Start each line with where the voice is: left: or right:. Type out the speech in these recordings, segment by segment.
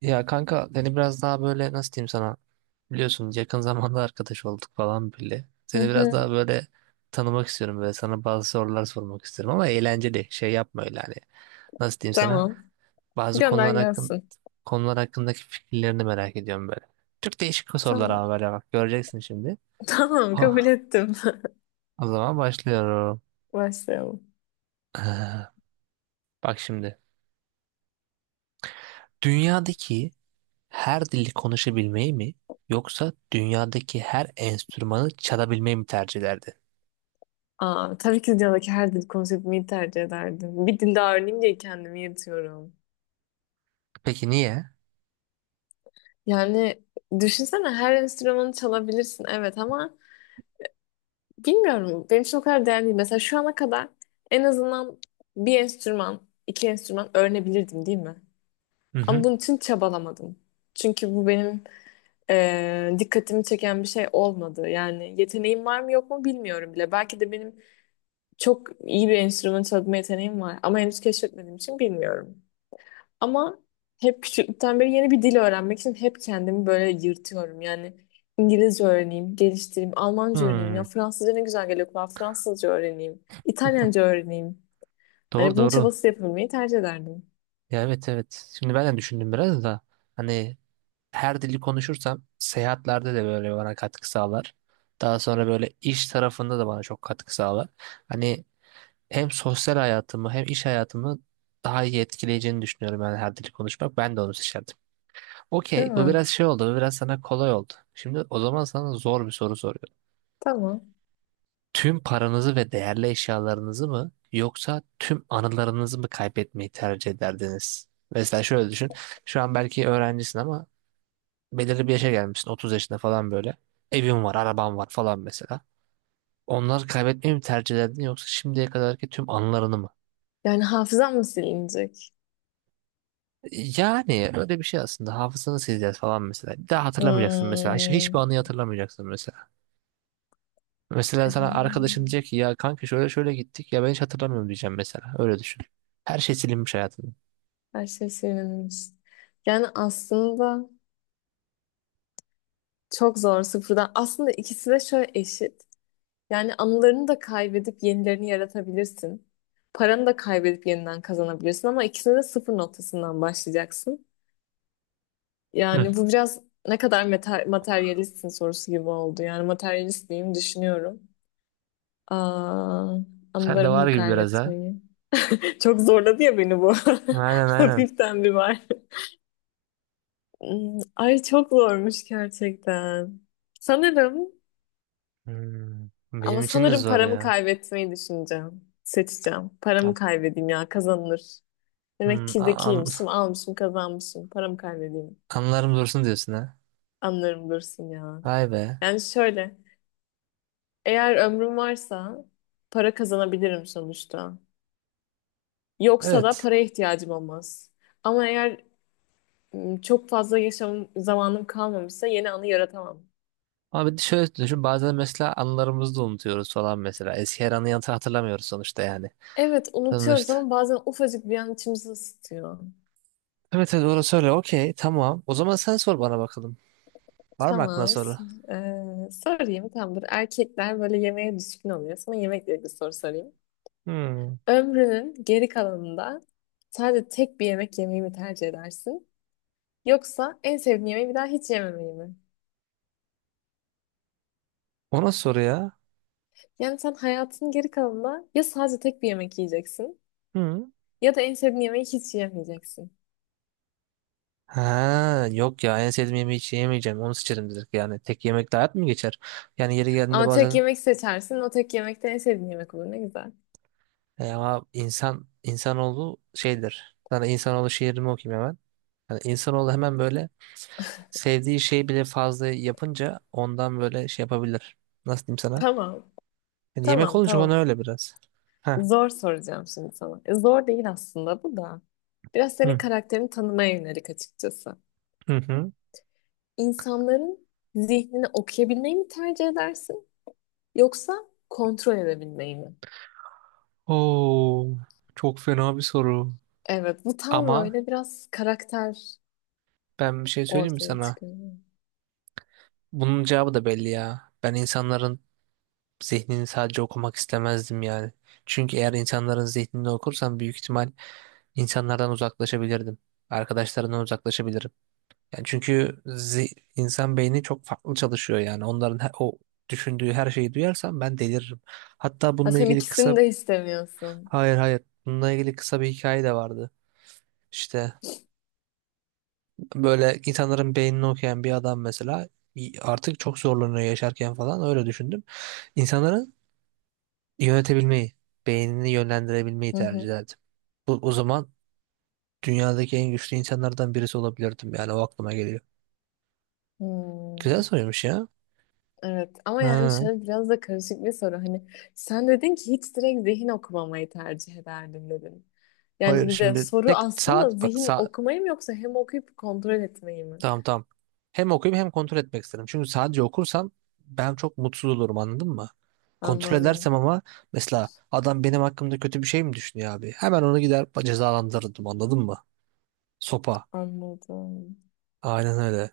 right: Ya kanka seni biraz daha böyle nasıl diyeyim sana biliyorsun yakın zamanda arkadaş olduk falan bile.
left: Hı
right: Seni biraz daha
left: hı.
right: böyle tanımak istiyorum böyle sana bazı sorular sormak istiyorum ama eğlenceli şey yapma öyle hani nasıl diyeyim sana
left: Tamam.
right: bazı
left: Gönder
right: konular hakkın
left: gelsin.
right: konular hakkındaki fikirlerini merak ediyorum böyle. Çok değişik sorular
left: Tamam.
right: ama böyle bak göreceksin şimdi.
left: Tamam kabul
right: Oh,
left: ettim.
right: o zaman başlıyorum.
left: Başlayalım.
right: Ee, Bak şimdi dünyadaki her dili konuşabilmeyi mi yoksa dünyadaki her enstrümanı çalabilmeyi mi tercih ederdin?
left: Aa, tabii ki dünyadaki her dil konseptimi tercih ederdim. Bir dilde öğreneyim diye kendimi yırtıyorum.
right: Peki niye?
left: Yani düşünsene her enstrümanı çalabilirsin evet ama bilmiyorum benim için o kadar değerli değil. Mesela şu ana kadar en azından bir enstrüman, iki enstrüman öğrenebilirdim değil mi?
right: Hı
left: Ama
right: hı.
left: bunun için çabalamadım. Çünkü bu benim dikkatimi çeken bir şey olmadı. Yani yeteneğim var mı yok mu bilmiyorum bile. Belki de benim çok iyi bir enstrüman çalma yeteneğim var ama henüz keşfetmediğim için bilmiyorum. Ama hep küçüklükten beri yeni bir dil öğrenmek için hep kendimi böyle yırtıyorum. Yani İngilizce öğreneyim, geliştireyim, Almanca öğreneyim, ya
right: Hmm,
left: Fransızca ne güzel geliyor kulağa, Fransızca öğreneyim, İtalyanca öğreneyim.
right: doğru
left: Hani bunun
right: doğru.
left: çabası yapabilmeyi tercih ederdim.
right: Ya evet evet. Şimdi ben de düşündüm biraz da hani her dili konuşursam seyahatlerde de böyle bana katkı sağlar. Daha sonra böyle iş tarafında da bana çok katkı sağlar. Hani hem sosyal hayatımı hem iş hayatımı daha iyi etkileyeceğini düşünüyorum yani her dili konuşmak. Ben de onu seçerdim.
left: Değil
right: Okey, bu
left: mi?
right: biraz şey oldu, bu biraz sana kolay oldu. Şimdi o zaman sana zor bir soru soruyorum.
left: Tamam.
right: Tüm paranızı ve değerli eşyalarınızı mı yoksa tüm anılarınızı mı kaybetmeyi tercih ederdiniz? Mesela şöyle düşün. Şu an belki öğrencisin ama belirli bir yaşa gelmişsin, 30 yaşında falan böyle. Evin var, araban var falan mesela. Onları kaybetmeyi mi tercih ederdin yoksa şimdiye kadarki tüm anılarını mı?
left: Yani hafızam mı silinecek?
right: Yani öyle bir şey aslında. Hafızanı sileceğiz falan mesela. Bir daha hatırlamayacaksın mesela. Hiçbir
left: Hmm.
right: anıyı hatırlamayacaksın mesela. Mesela sana arkadaşın diyecek ki ya kanka şöyle şöyle gittik ya ben hiç hatırlamıyorum diyeceğim mesela. Öyle düşün. Her şey silinmiş hayatında.
left: Her şey silinmiş. Yani aslında çok zor sıfırdan. Aslında ikisi de şöyle eşit. Yani anılarını da kaybedip yenilerini yaratabilirsin. Paranı da kaybedip yeniden kazanabilirsin ama ikisine de sıfır noktasından başlayacaksın.
right: Hı.
left: Yani bu biraz ne kadar materyalistsin sorusu gibi oldu. Yani materyalist miyim düşünüyorum. Aa,
right: Sen de
left: anılarımı
right: var
left: mı
right: gibi biraz ha.
left: kaybetmeyi? Çok zorladı ya beni bu.
right: Aynen aynen.
left: Hafiften bir var. Hmm, ay çok zormuş gerçekten. Sanırım
right: Hmm,
left: ama
right: benim için de
left: sanırım
right: zor
left: paramı
right: ya.
left: kaybetmeyi düşüneceğim. Seçeceğim.
right: Ha,
left: Paramı kaybedeyim ya kazanılır. Demek
right: hmm,
left: ki zekiymişim, almışım, kazanmışım. Param kaybedeyim.
right: anılarım dursun diyorsun ha.
left: Anlarım dursun ya.
right: Vay be.
left: Yani şöyle, eğer ömrüm varsa para kazanabilirim sonuçta. Yoksa da
right: Evet.
left: paraya ihtiyacım olmaz. Ama eğer çok fazla yaşam zamanım kalmamışsa yeni anı yaratamam.
right: Ama bir de şöyle düşün bazen mesela anılarımızı da unutuyoruz falan mesela. Eski her anı yantı hatırlamıyoruz sonuçta yani.
left: Evet, unutuyoruz
right: Sonuçta.
left: ama bazen ufacık bir an içimizi ısıtıyor.
right: Evet evet orası öyle. Okey tamam. O zaman sen sor bana bakalım. Var mı aklına
left: Tamam.
right: soru?
left: Sorayım. Tamam, dur. Erkekler böyle yemeğe düşkün oluyor. Sana yemekle ilgili soru sorayım.
right: Hmm.
left: Ömrünün geri kalanında sadece tek bir yemek yemeyi mi tercih edersin? Yoksa en sevdiğin yemeği bir daha hiç yememeyi mi?
right: O nasıl soru ya?
left: Yani sen hayatının geri kalanında ya sadece tek bir yemek yiyeceksin
right: Hmm.
left: ya da en sevdiğin yemeği hiç yemeyeceksin.
right: Ha yok ya en sevdiğim yemeği hiç yemeyeceğim onu seçerim dedik yani tek yemekle hayat mı geçer? Yani yeri geldiğinde
left: Ama tek
right: bazen
left: yemek seçersin. O tek yemek de en sevdiğin yemek olur. Ne güzel.
right: ama insan insanoğlu şeydir. Sana insanoğlu şiirimi okuyayım hemen. Yani insanoğlu hemen böyle sevdiği şey bile fazla yapınca ondan böyle şey yapabilir. Nasıl diyeyim sana?
left: Tamam.
right: Yani yemek
left: Tamam,
right: olunca ona
left: tamam.
right: öyle biraz. Ha.
left: Zor soracağım şimdi sana. Zor değil aslında bu da. Biraz senin
right: Hı.
left: karakterini tanımaya yönelik açıkçası.
right: Hı hı.
left: İnsanların zihnini okuyabilmeyi mi tercih edersin? Yoksa kontrol edebilmeyi mi?
right: Oo, çok fena bir soru.
left: Evet, bu tam
right: Ama
left: böyle biraz karakter
right: ben bir şey söyleyeyim mi
left: ortaya
right: sana?
left: çıkıyor.
right: Bunun cevabı da belli ya. Ben insanların zihnini sadece okumak istemezdim yani. Çünkü eğer insanların zihnini okursam büyük ihtimal insanlardan uzaklaşabilirdim. Arkadaşlarından uzaklaşabilirim. Yani çünkü insan beyni çok farklı çalışıyor yani. Onların o düşündüğü her şeyi duyarsam ben deliririm. Hatta
left: Ha,
right: bununla
left: sen
right: ilgili
left: ikisini
right: kısa
left: de istemiyorsun.
right: hayır hayır bununla ilgili kısa bir hikaye de vardı. İşte böyle insanların beynini okuyan bir adam mesela artık çok zorlanıyor yaşarken falan öyle düşündüm. İnsanların yönetebilmeyi, beynini yönlendirebilmeyi
left: Hı
right: tercih
left: hı.
right: ederdim. Bu, o zaman dünyadaki en güçlü insanlardan birisi olabilirdim yani o aklıma geliyor. Güzel
left: Hmm,
right: soruymuş ya.
left: evet ama yani
right: Ha,
left: şöyle biraz da karışık bir soru. Hani sen dedin ki hiç direkt zihin okumamayı tercih ederdim dedin.
right: hayır
left: Yani bir de
right: şimdi
left: soru
right: tek
left: aslında
right: saat bak
left: zihin
right: saat
left: okumayı mı yoksa hem okuyup kontrol etmeyi mi?
right: tamam tamam. Hem okuyup hem kontrol etmek isterim. Çünkü sadece okursam ben çok mutsuz olurum anladın mı? Kontrol
left: Anladım.
right: edersem ama mesela adam benim hakkımda kötü bir şey mi düşünüyor abi? Hemen onu gider cezalandırırdım anladın mı? Sopa.
left: Anladım.
right: Aynen öyle.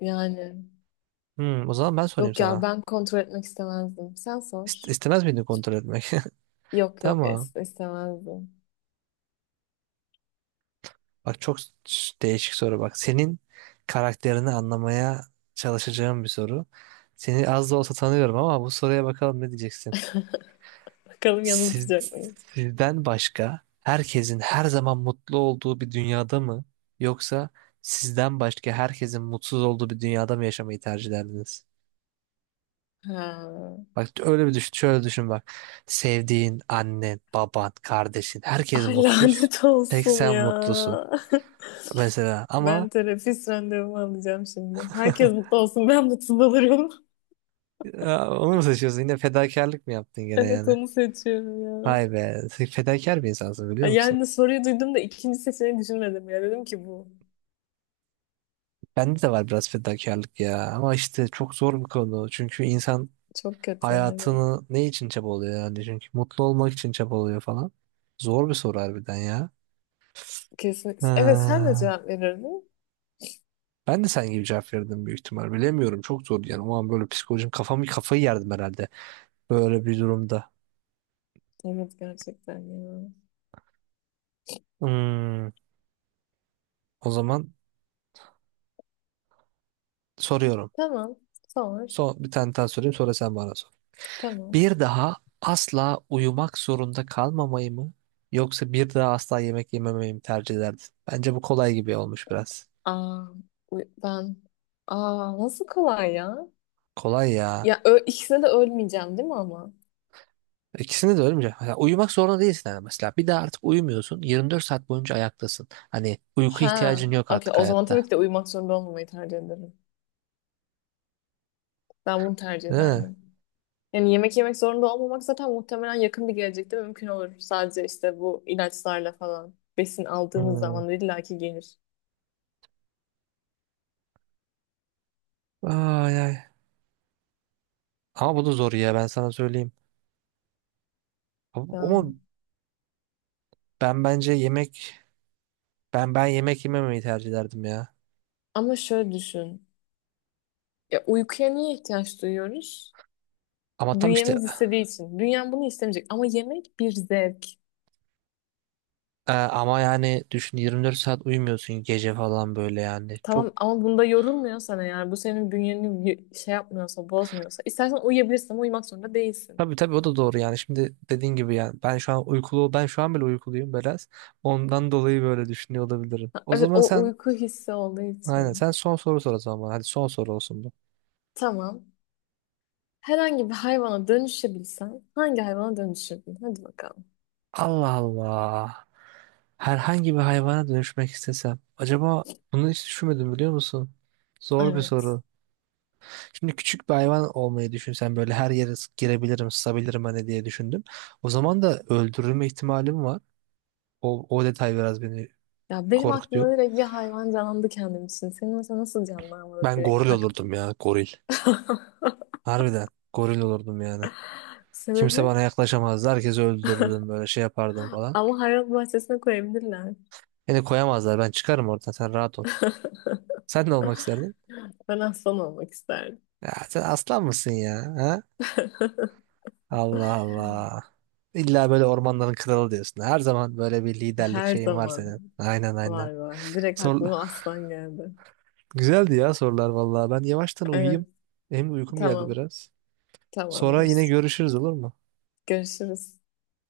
left: Yani
right: Hmm, o zaman ben sorayım
left: yok ya
right: sana.
left: ben kontrol etmek istemezdim. Sen sor.
right: İstemez miydin kontrol etmek?
left: Yok yok
right: Tamam.
left: istemezdim.
right: Bak çok değişik soru bak. Senin karakterini anlamaya çalışacağım bir soru. Seni az da olsa tanıyorum ama bu soruya bakalım ne diyeceksin.
left: Bakalım
right: Siz,
left: yanıltacak mıyım?
right: sizden başka herkesin her zaman mutlu olduğu bir dünyada mı yoksa sizden başka herkesin mutsuz olduğu bir dünyada mı yaşamayı tercih ederdiniz?
left: Ha.
right: Bak öyle bir düşün, şöyle düşün bak. Sevdiğin annen, baban, kardeşin herkes
left: Ay
right: mutsuz.
left: lanet
right: Tek
left: olsun
right: sen
left: ya.
right: mutlusun mesela ama
left: Ben terapist randevumu alacağım şimdi. Herkes mutlu olsun ben mutsuz olurum.
right: ya, onu mu seçiyorsun? Yine fedakarlık mı yaptın gene
left: Evet
right: yani?
left: onu seçiyorum ya.
right: Vay be. Sen fedakar bir insansın biliyor
left: Ay,
right: musun?
left: yani soruyu duydum da ikinci seçeneği düşünmedim ya. Dedim ki bu
right: Bende de var biraz fedakarlık ya. Ama işte çok zor bir konu. Çünkü insan
left: çok kötü yani.
right: hayatını ne için çabalıyor yani? Çünkü mutlu olmak için çabalıyor falan. Zor bir soru harbiden ya.
left: Kesin. Evet sen de
right: Ha,
left: cevap verirdin.
right: ben de sen gibi cevap verdim büyük ihtimal. Bilemiyorum. Çok zor yani. O an böyle psikolojim kafamı kafayı yerdim herhalde. Böyle bir durumda.
left: Evet gerçekten ya.
right: Hmm, o zaman soruyorum.
left: Tamam. Sor.
right: Son, bir tane daha sorayım sonra sen bana sor.
left: Tamam.
right: Bir daha asla uyumak zorunda kalmamayı mı yoksa bir daha asla yemek yememeyi mi tercih ederdin? Bence bu kolay gibi olmuş biraz.
left: Aa, ben nasıl kolay ya?
right: Kolay ya.
left: Ya ikisine de ölmeyeceğim değil mi ama?
right: İkisini de ölmeyecek. Mesela uyumak zorunda değilsin yani mesela. Bir daha artık uyumuyorsun. 24 saat boyunca ayaktasın. Hani uyku
left: Ha,
right: ihtiyacın yok
left: okey.
right: artık
left: O zaman tabii
right: hayatta.
left: ki de uyumak zorunda olmamayı tercih ederim. Ben bunu tercih
right: Değil mi?
left: ederdim. Yani yemek yemek zorunda olmamak zaten muhtemelen yakın bir gelecekte mümkün olur. Sadece işte bu ilaçlarla falan besin aldığımız
right: Hmm.
left: zaman illaki gelir.
right: Ay ay. Ama bu da zor ya ben sana söyleyeyim. Ama
left: Ya.
right: ben bence yemek ben yemek yememeyi tercih ederdim ya.
left: Ama şöyle düşün. Ya uykuya niye ihtiyaç duyuyoruz?
right: Ama tam işte
left: Bünyemiz istediği için. Dünya bunu istemeyecek. Ama yemek bir zevk.
right: Ama yani düşün 24 saat uyumuyorsun gece falan böyle yani.
left: Tamam
right: Çok
left: ama bunda yorulmuyorsan eğer bu senin bünyeni şey yapmıyorsa bozmuyorsa istersen uyuyabilirsin ama uyumak zorunda değilsin.
right: tabii tabii o da doğru yani. Şimdi dediğin gibi yani ben şu an bile uykuluyum biraz. Ondan dolayı böyle düşünüyor olabilirim.
left: Ha,
right: O
left: evet
right: zaman
left: o
right: sen
left: uyku hissi olduğu
right: aynen
left: için.
right: sen son soru sor o zaman. Bana. Hadi son soru olsun bu.
left: Tamam. Herhangi bir hayvana dönüşebilsen hangi hayvana dönüşürdün? Hadi bakalım.
right: Allah Allah. Herhangi bir hayvana dönüşmek istesem. Acaba bunu hiç düşünmedim biliyor musun? Zor bir
left: Evet.
right: soru. Şimdi küçük bir hayvan olmayı düşünsen böyle her yere girebilirim, sızabilirim hani diye düşündüm. O zaman da öldürülme ihtimalim var. O detay biraz beni
left: Ya benim aklıma
right: korkutuyor.
left: direkt bir hayvan canlandı kendim için. Senin mesela nasıl canlanmadı
right: Ben
left: direkt
right: goril
left: tak.
right: olurdum ya, goril. Harbiden goril olurdum yani. Kimse
left: Sebebi?
right: bana yaklaşamazdı. Herkesi öldürürdüm böyle şey yapardım falan.
left: Ama hayvan bahçesine koyabilirler.
right: Beni koyamazlar. Ben çıkarım oradan. Sen rahat ol. Sen ne olmak isterdin?
left: Ben aslan olmak isterdim.
right: Ya sen aslan mısın ya? Ha? Allah Allah. İlla böyle ormanların kralı diyorsun. Her zaman böyle bir liderlik
left: Her
right: şeyin var senin.
left: zaman
right: Aynen aynen.
left: var var. Direkt
right: Sor,
left: aklıma aslan geldi.
right: güzeldi ya sorular vallahi. Ben yavaştan uyuyayım.
left: Evet,
right: Hem uykum geldi
left: tamam,
right: biraz. Sonra yine
left: tamamdır.
right: görüşürüz olur mu?
left: Görüşürüz.